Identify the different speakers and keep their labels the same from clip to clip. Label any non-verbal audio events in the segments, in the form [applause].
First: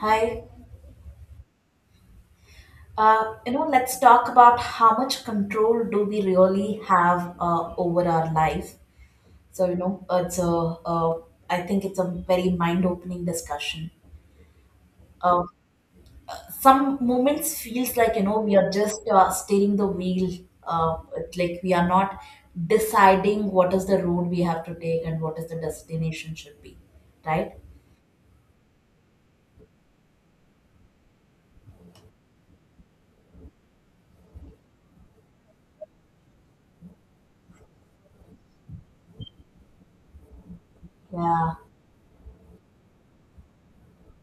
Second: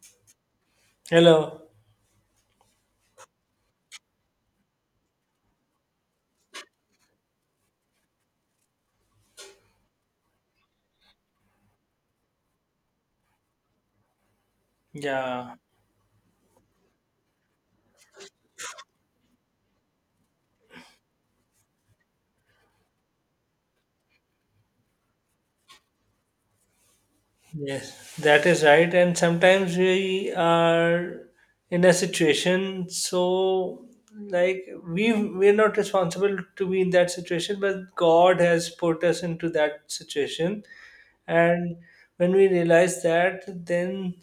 Speaker 1: Hi.
Speaker 2: Hello.
Speaker 1: You know, let's talk about how much control do we really have over our life. So, you know, it's a, uh, I think it's a very mind-opening discussion. Uh,
Speaker 2: Yeah.
Speaker 1: some moments feels like, you know, we are just steering the wheel. It's like we are not deciding what is the road we have to take and what is the destination should be, right?
Speaker 2: Yes, that is right. And sometimes we are in a situation, so like we're not responsible to be in that situation, but God has put us into that situation.
Speaker 1: Yeah,
Speaker 2: And when we realize that, then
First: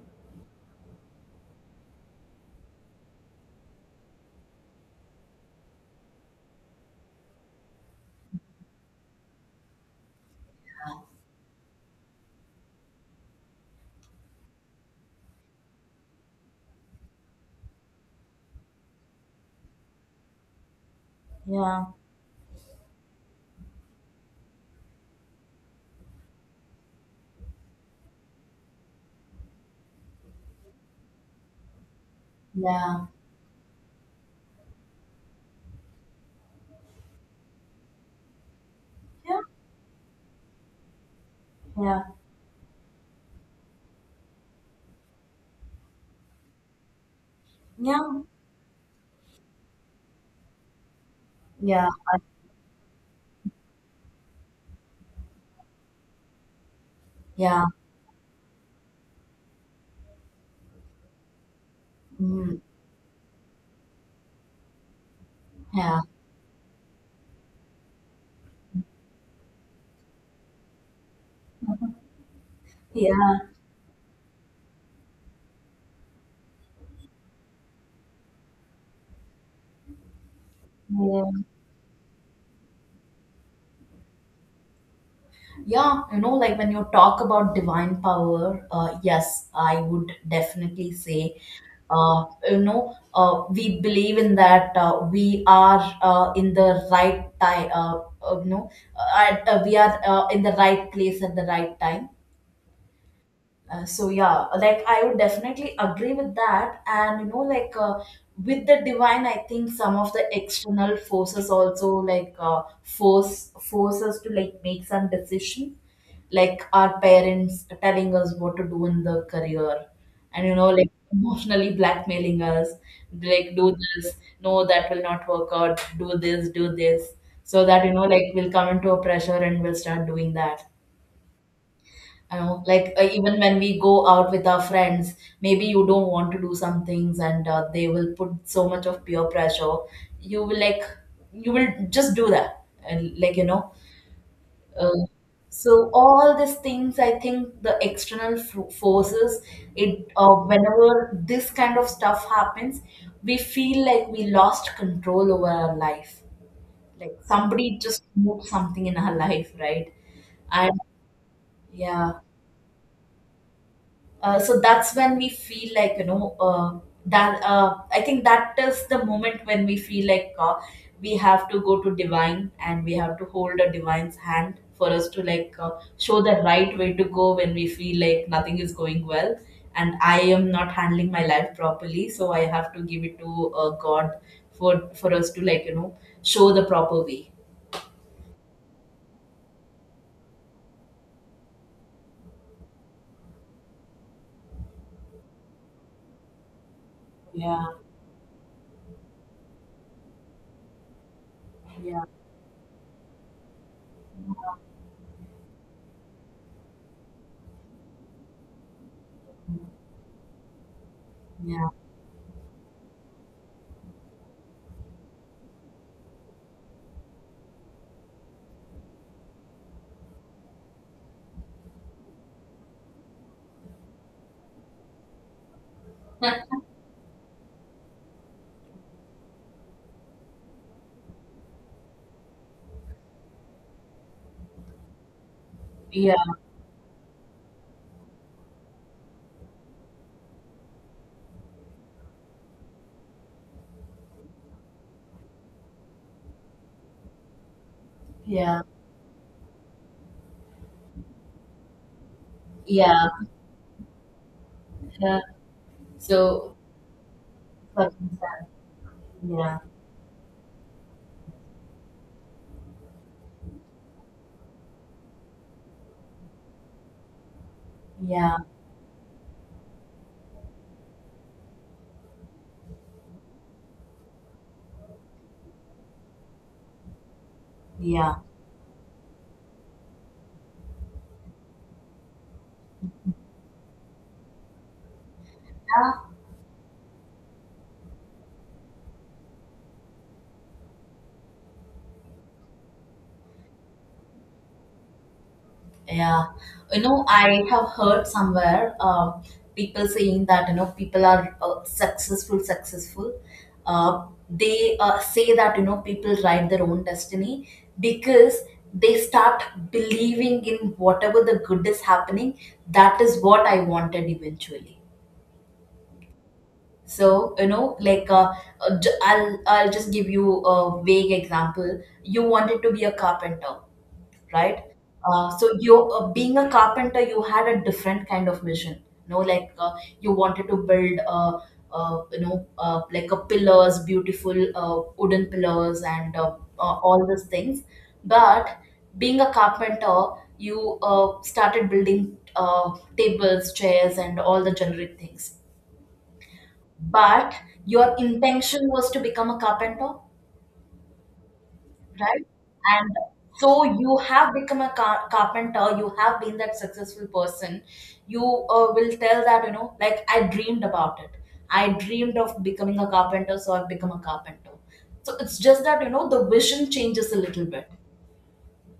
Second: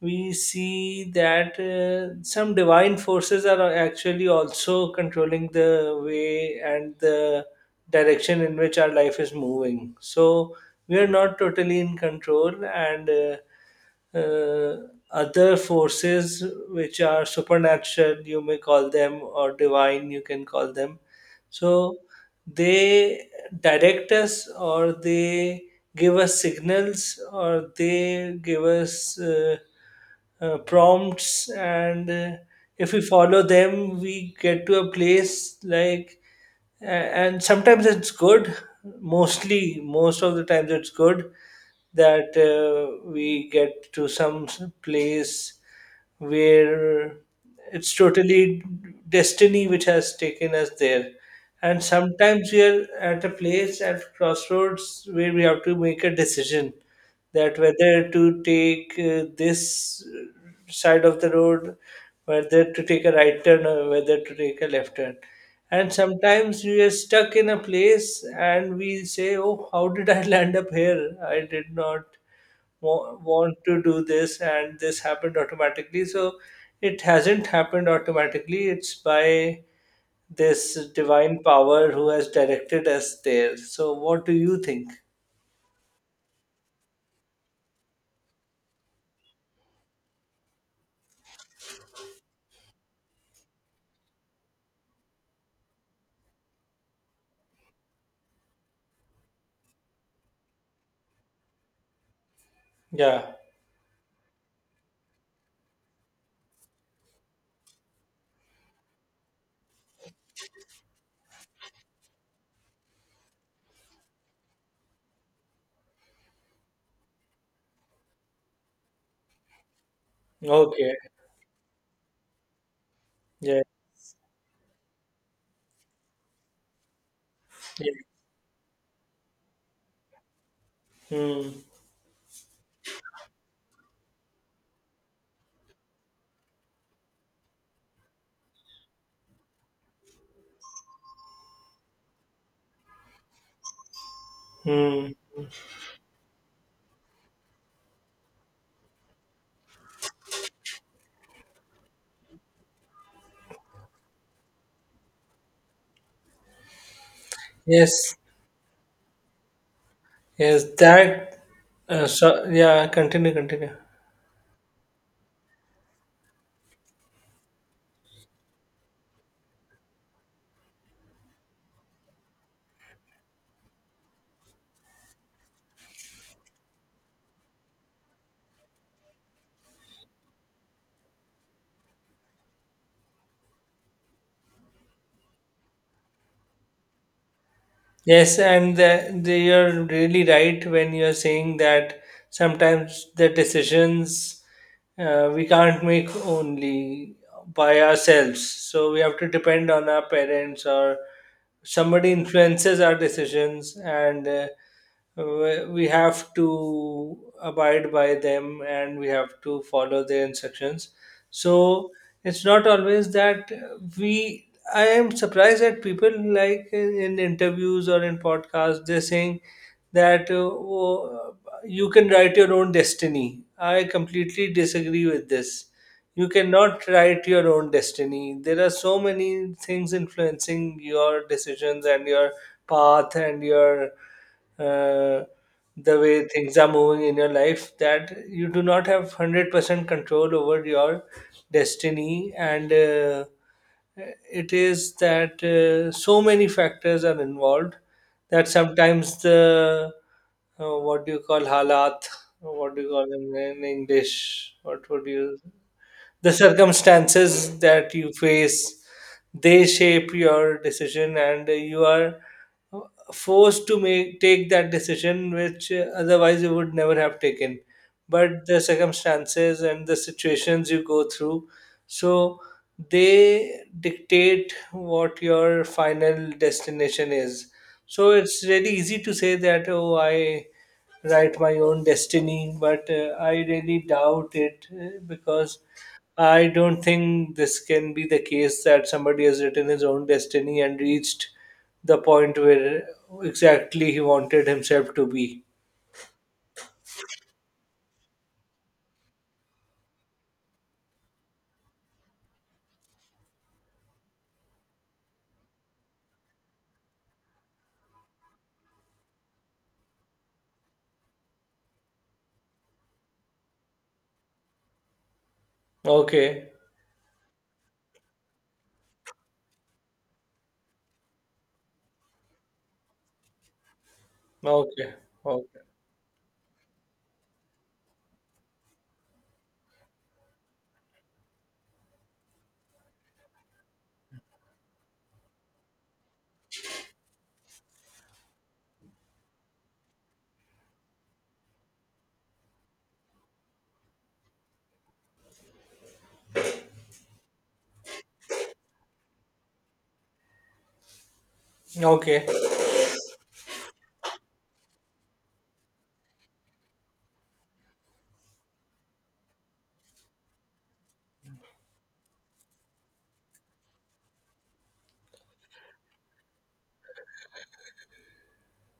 Speaker 2: we see that some divine forces are actually also controlling the way and the direction in which our life is moving. So we are not totally in control, and uh, other forces which are supernatural, you may call them, or divine, you can call them.
Speaker 1: yeah,
Speaker 2: So they direct us, or they give us signals, or they give us prompts, and if we
Speaker 1: yeah,
Speaker 2: follow them, we get to a place like and sometimes it's good,
Speaker 1: yeah,
Speaker 2: most of the times it's good,
Speaker 1: yeah,
Speaker 2: that we get to some place where it's
Speaker 1: yeah,
Speaker 2: totally destiny which has taken us there. And
Speaker 1: yeah,
Speaker 2: sometimes we are at a place at crossroads where we have to make a decision, that
Speaker 1: yeah,
Speaker 2: whether to take this side of the road,
Speaker 1: mm,
Speaker 2: whether to take a right turn or whether to take a left turn. And
Speaker 1: yeah.
Speaker 2: sometimes we are stuck in a place and we say, Oh, how did I [laughs] land up here? I did
Speaker 1: [laughs]
Speaker 2: not
Speaker 1: Yeah,
Speaker 2: want to do this, and this happened automatically. So it hasn't happened automatically, it's by this
Speaker 1: yeah,
Speaker 2: divine power who has directed us there. So, what do you think?
Speaker 1: yeah. You know, like when you talk about divine power, yes, I would definitely say, uh, we believe in that we are in the right time. We are in the right place at the right time.
Speaker 2: Yeah,
Speaker 1: So yeah, like I would definitely agree with that, and you know, with the divine, I think some of the external forces also like force us to like make some decision, like our parents telling us what to do in the career, and you know, like
Speaker 2: okay,
Speaker 1: emotionally blackmailing us, like
Speaker 2: yeah.
Speaker 1: do this, no, that will not work out, do this, so that
Speaker 2: Yeah.
Speaker 1: you know, like we'll come into a pressure and we'll start doing that.
Speaker 2: Hmm.
Speaker 1: I know, even when we go out with our friends, maybe you don't want to do some things, and they will put so much of peer pressure. You will like, you will just do that, and like you know. Uh,
Speaker 2: Hmm.
Speaker 1: so all these things, I think the external forces. It Whenever this kind of stuff happens, we feel like we lost control over our life. Like somebody just
Speaker 2: Yes,
Speaker 1: moved something in our [laughs] life, right?
Speaker 2: yes,
Speaker 1: And
Speaker 2: that. Uh,
Speaker 1: yeah,
Speaker 2: so yeah, continue, continue.
Speaker 1: so that's when we feel like you know that I think that is the moment when we feel like we have to go to divine and we have to hold a divine's hand for us to show the right way to go when we feel like nothing is going well, and I am not handling my life properly, so I have to give it to God for us to like you know show the proper way.
Speaker 2: Yes, and you're really right when you're saying that sometimes the decisions we can't make only
Speaker 1: Yeah,
Speaker 2: by ourselves. So we have to depend on our parents, or
Speaker 1: yeah,
Speaker 2: somebody influences our decisions, and we have to abide by them and we have to follow their instructions.
Speaker 1: yeah.
Speaker 2: So it's not always that we I am surprised that people, like in interviews or in podcasts, they're saying that oh, you can write your own destiny. I completely disagree with this. You
Speaker 1: [laughs]
Speaker 2: cannot write your own destiny. There are so many things influencing your decisions and your path and your uh, the
Speaker 1: Yeah,
Speaker 2: way things are moving in your life, that you do not have 100% control over your destiny. And. It is that so many factors are involved, that
Speaker 1: yeah,
Speaker 2: sometimes the what do you call, halat, what do you call
Speaker 1: yeah.
Speaker 2: them in English, what would
Speaker 1: Yeah.
Speaker 2: you, the
Speaker 1: So
Speaker 2: circumstances
Speaker 1: But
Speaker 2: that you face,
Speaker 1: yeah,
Speaker 2: they shape your decision, and you are forced to make take that decision which otherwise you would never have taken.
Speaker 1: yeah,
Speaker 2: But the circumstances and the situations you go through, so they dictate what your final destination is. So
Speaker 1: yeah,
Speaker 2: it's really easy to say that, oh, I write my own destiny, but I really doubt it, because
Speaker 1: yeah,
Speaker 2: I don't think this can be the case, that somebody has written his own destiny and reached the point where exactly he wanted himself to be.
Speaker 1: yeah. You know, I have heard somewhere people saying that you know people are successful. They say that you know people write their own destiny because they start believing in whatever the good is happening. That is what I wanted eventually.
Speaker 2: Okay,
Speaker 1: So you know, I'll just give you a vague example. You wanted to be a carpenter, right?
Speaker 2: okay,
Speaker 1: So
Speaker 2: okay,
Speaker 1: you being a carpenter, you had a different kind of mission. You know, you wanted to build, like a pillars, beautiful wooden pillars, and all these things. But being a carpenter, you started building tables, chairs, and all the generic things. But your intention was to become a carpenter,
Speaker 2: okay.
Speaker 1: right? And so you have become a carpenter, you have been that successful person. You will tell that, you know, like I dreamed about it. I dreamed of becoming a carpenter, so I've become a carpenter. So it's just that, you know, the vision changes a little bit.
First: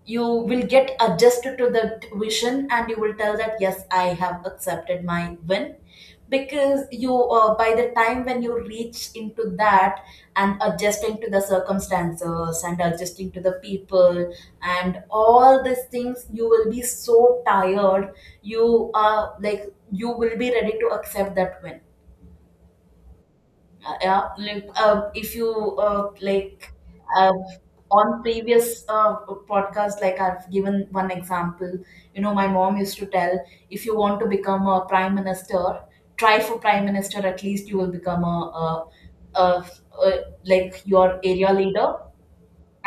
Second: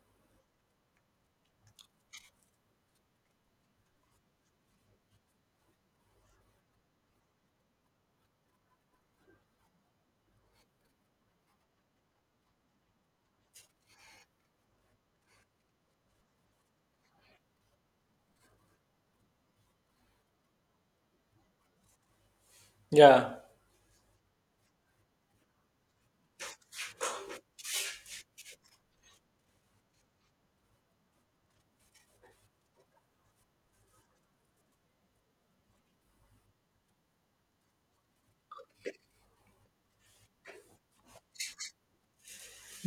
Speaker 1: You will get adjusted to that vision and you will tell that yes, I have accepted my win, because you by the time when you reach into that and adjusting to the circumstances and adjusting to the people and all these things you will be so tired, you are like, you will be ready to accept that win.
Speaker 2: Yeah,
Speaker 1: Yeah, like, if you like uh, on previous podcast, like I've given one example. You know, my mom used to tell, if you want to become a prime minister, try for prime minister. At least you will become a, a, a like your area leader.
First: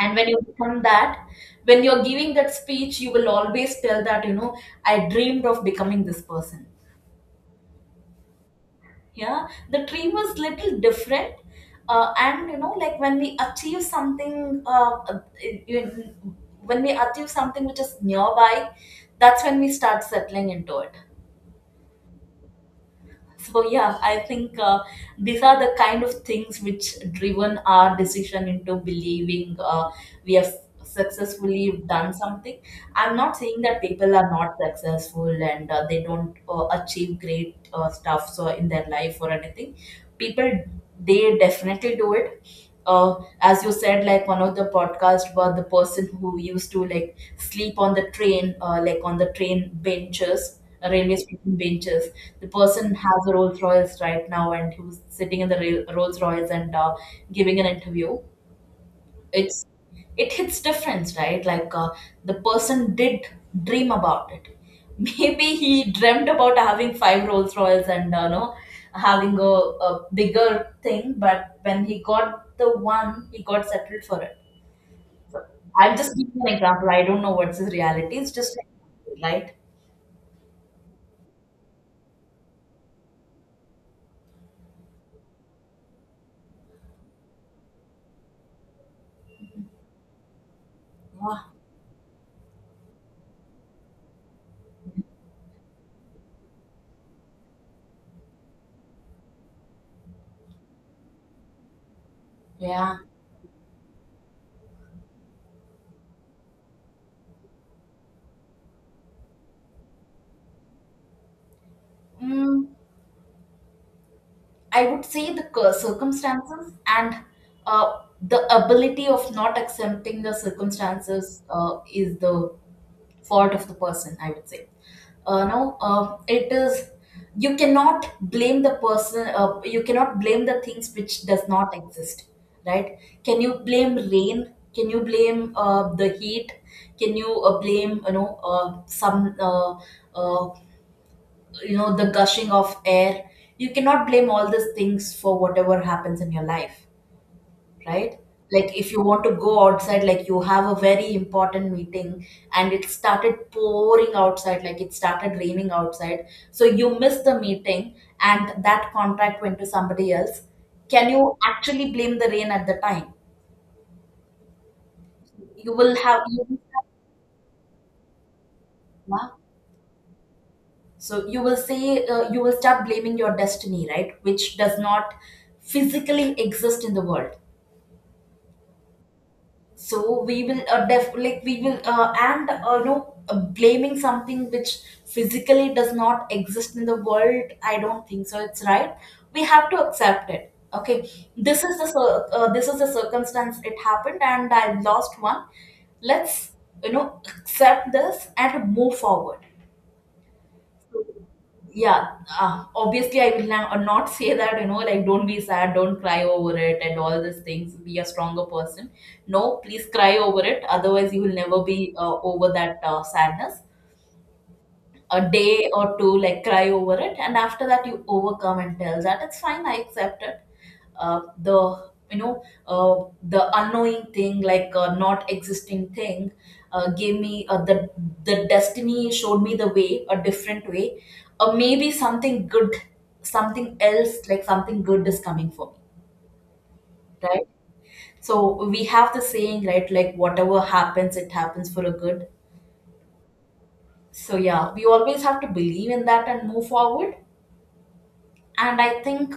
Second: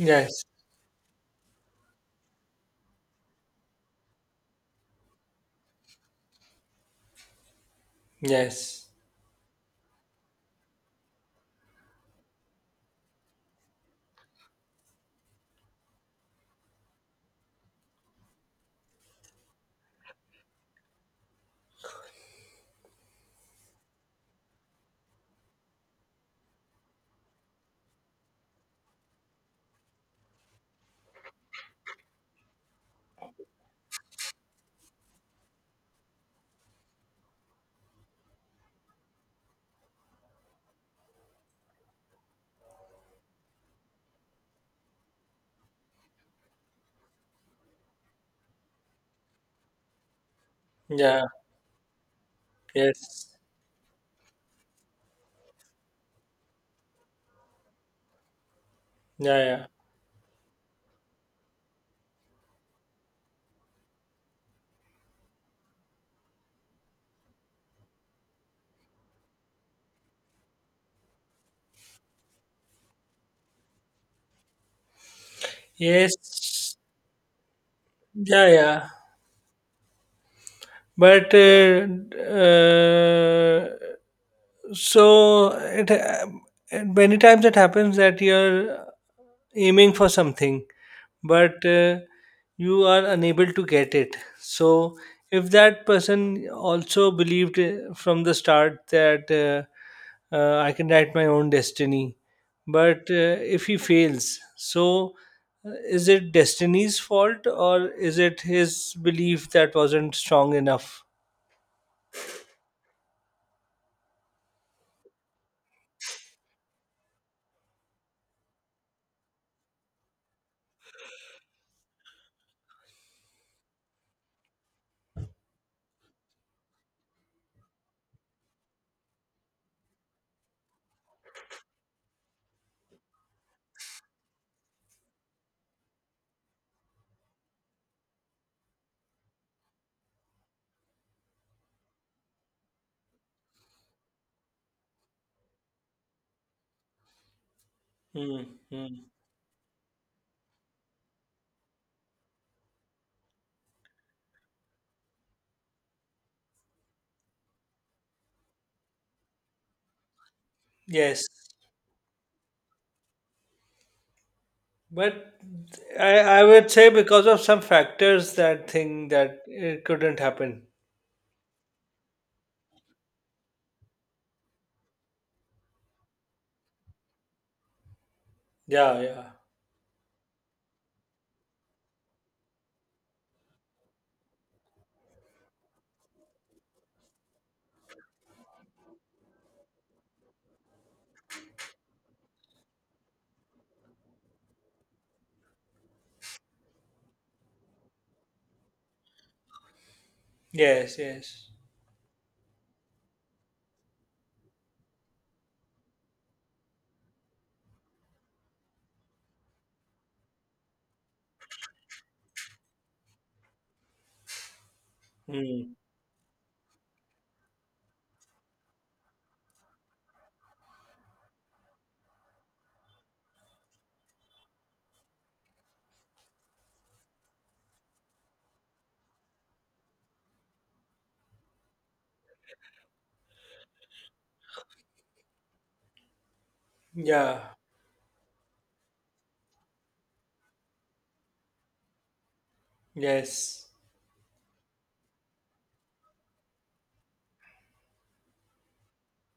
Speaker 1: And when you become that, when you're giving that speech, you will always tell that you know I dreamed of becoming this person.
Speaker 2: yes,
Speaker 1: Yeah, the dream was little different. And you know like when we achieve something, you- when we achieve something which is nearby, that's when we start settling into it. So yeah, I think these are the kind of things which driven our decision into believing we have successfully done something. I'm not saying that people are not successful and they don't achieve great stuff so in their life or anything. People, they definitely do it. uh, as you said, like one of the podcast about the person who used to like sleep on the train, like on the train benches, railway
Speaker 2: yeah,
Speaker 1: station benches. The person has a
Speaker 2: yes,
Speaker 1: Rolls Royce right now and he was sitting in the Rolls Royce and giving an interview.
Speaker 2: yeah,
Speaker 1: It's,
Speaker 2: yeah,
Speaker 1: it hits difference, right? The person did dream about it. [laughs] Maybe he dreamt about having five Rolls Royals and no, having a bigger thing, but when he got the one he got settled for it. I'm just giving an
Speaker 2: yes,
Speaker 1: example, I don't know what's his reality, it's
Speaker 2: yeah,
Speaker 1: just
Speaker 2: yeah.
Speaker 1: like, right?
Speaker 2: But uh, so it many times it happens that you're aiming for something,
Speaker 1: Yeah,
Speaker 2: but you are unable to get it. So if that person also believed from the start that I can write my own destiny,
Speaker 1: yeah,
Speaker 2: but if he fails, so is it destiny's fault, or is it his belief that wasn't strong enough?
Speaker 1: mm, I would say the circumstances and uh, the ability of not accepting the circumstances is the fault of the person, I would say. No it is, you cannot blame the person, you cannot blame the things which does not exist, right? Can you blame rain? Can you blame the heat? Can you blame you know some uh, you know, the gushing of air? You cannot blame all these things for whatever happens in your life, right?
Speaker 2: Hmm.
Speaker 1: Like if you
Speaker 2: Mm.
Speaker 1: want to go outside, like you have a very important meeting and it started pouring outside, like it started raining outside. So you missed the meeting and that contract went to somebody else. Can
Speaker 2: Yes.
Speaker 1: you actually blame the rain at the time?
Speaker 2: But
Speaker 1: You will have, you
Speaker 2: I
Speaker 1: will
Speaker 2: would
Speaker 1: have
Speaker 2: say because of some factors, that thing,
Speaker 1: yeah.
Speaker 2: that it couldn't happen.
Speaker 1: So you will say, you will start blaming your destiny, right? Which does not physically exist in the world.
Speaker 2: Yeah, yeah.
Speaker 1: So we will def- like we will and you know blaming something which physically does not exist in the world, I don't think so it's right. We have to accept it, okay? This is the this is the circumstance, it happened and I lost one. Let's you know accept this and move forward.
Speaker 2: Yes, yes.
Speaker 1: Yeah, obviously I will not, not say that you know like don't be sad, don't cry over it and all these things, be a stronger person. No, please cry over it, otherwise you will never be over that sadness. A day
Speaker 2: Mm.
Speaker 1: or two, like cry over it, and after that you overcome and tell that it's fine. I accept it. The you know The unknowing thing, like not existing thing, gave me the destiny showed me the way, a different way, or maybe something good, something else, like something good is coming for me, right?
Speaker 2: Yeah.
Speaker 1: So we have the saying, right? Like whatever happens, it happens for a good.
Speaker 2: Yes.
Speaker 1: So yeah, we always have to believe in that and move forward. And I think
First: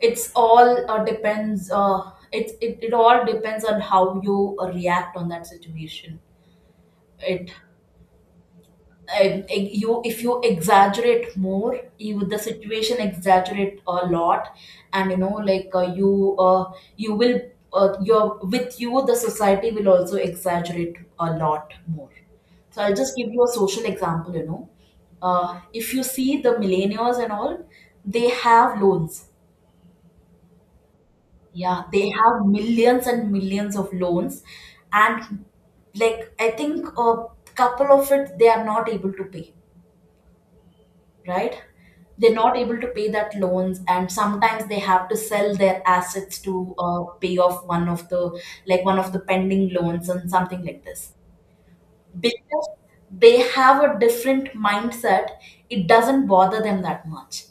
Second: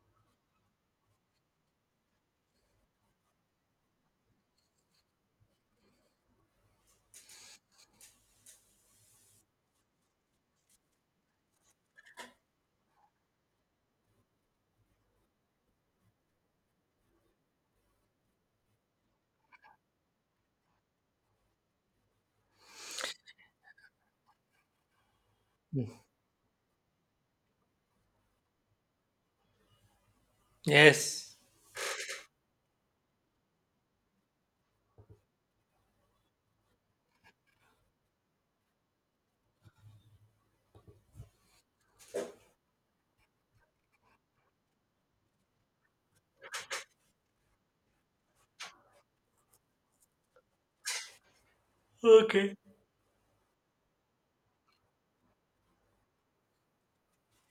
Speaker 1: it's all depends it, it it all depends on how you react on that situation. it, you, if you exaggerate more, you, the situation exaggerate a lot, and you know you will, your with you the society will also exaggerate a lot more. So I'll just give you a social example, you know,
Speaker 2: Mm.
Speaker 1: if you see the millennials and all, they have loans.
Speaker 2: Yes.
Speaker 1: Yeah, they have millions and millions of loans, and like I think a couple of it they are not able to pay, right? They're not able to pay that loans, and sometimes they have to sell their assets to pay off one of the, like one of the pending loans and something like this.
Speaker 2: Okay.
Speaker 1: Because they have a different mindset, it doesn't bother them that much.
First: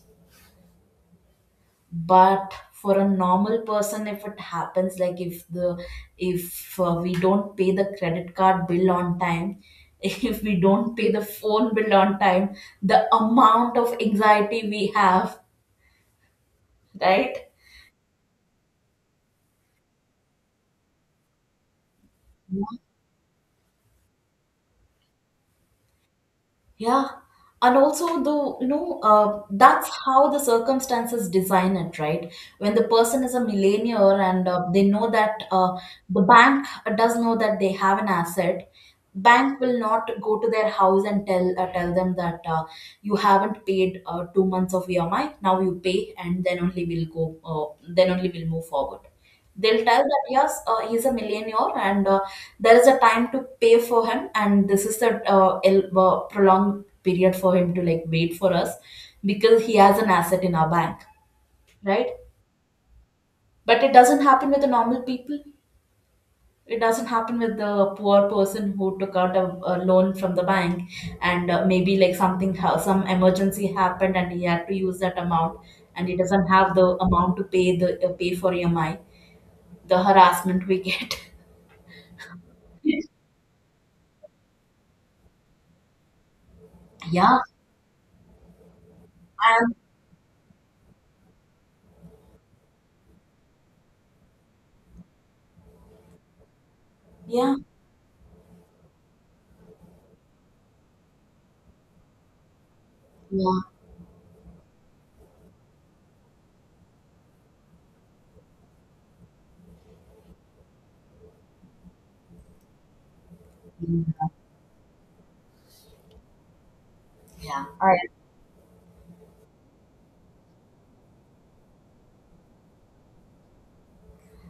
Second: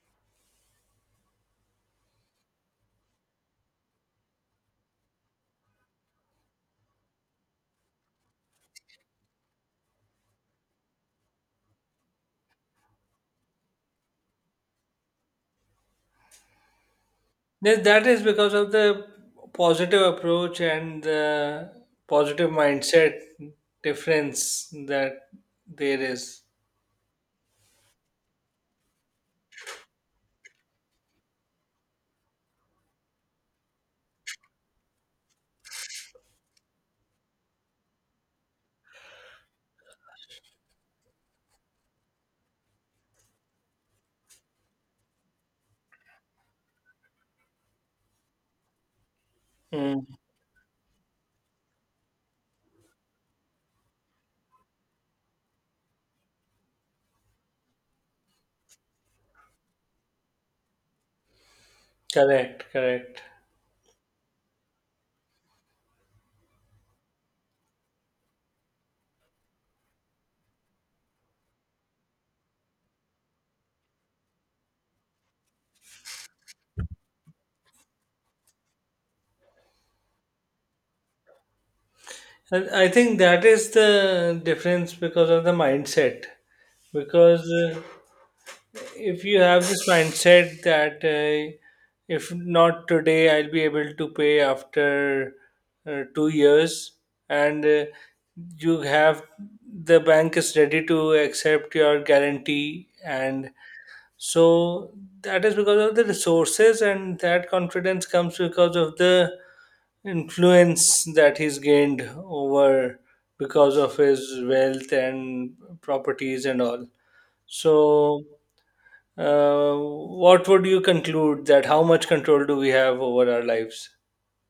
Speaker 1: But for a normal person, if it happens, like if we don't pay the credit card bill on time, [laughs] if we don't pay the phone bill on time, the amount of anxiety we have, right?
Speaker 2: Yes, that is because of the positive approach and the positive mindset difference that there is.
Speaker 1: Yeah, and also though you know that's how the circumstances design it, right? When the person is a millionaire and they know that the bank does know that they have an asset, bank will not go to their house and tell them that you haven't paid 2 months of EMI. Now you pay, and then only we'll go. Then only we'll move forward. They'll tell
Speaker 2: Mm.
Speaker 1: that yes, he's a millionaire, and there is a time to pay for him, and this is a prolonged period for him to like wait for us because he has an asset in our bank, right?
Speaker 2: Correct, correct.
Speaker 1: But it doesn't happen with the normal people. It doesn't happen with the poor person who took out a loan from the bank, and maybe like something some emergency happened, and he had to use that amount, and he doesn't have the amount to pay the pay for EMI. The harassment we get.
Speaker 2: And I think that is the difference, because of the mindset.
Speaker 1: [laughs] Yeah,
Speaker 2: Because if you have this mindset that if not today, I'll be able to pay after 2 years,
Speaker 1: yeah.
Speaker 2: and you have, the bank is ready to accept your guarantee, and
Speaker 1: Yeah.
Speaker 2: so that is because of the resources, and that confidence comes because of the influence that he's gained over, because of his wealth and properties and all.
Speaker 1: Yeah. I
Speaker 2: So what would you conclude, that how much control do we have over our lives?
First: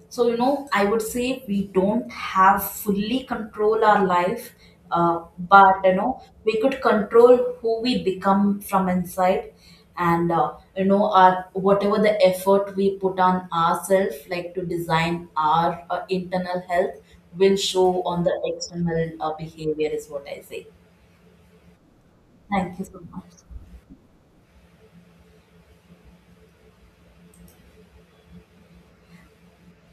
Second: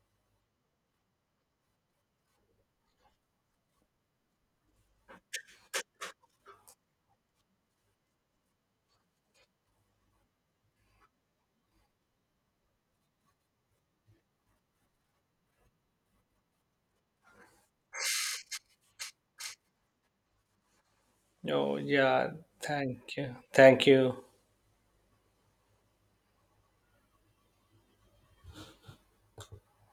Speaker 1: So, you know, I would say we don't have fully control our life, but you know, we could control who we become from inside, and you know, our whatever the effort we put on ourselves, like to design our internal health, will show on the external behavior, is what I say.
Speaker 2: Oh, yeah.
Speaker 1: Thank you so
Speaker 2: Thank
Speaker 1: much.
Speaker 2: you. Thank you.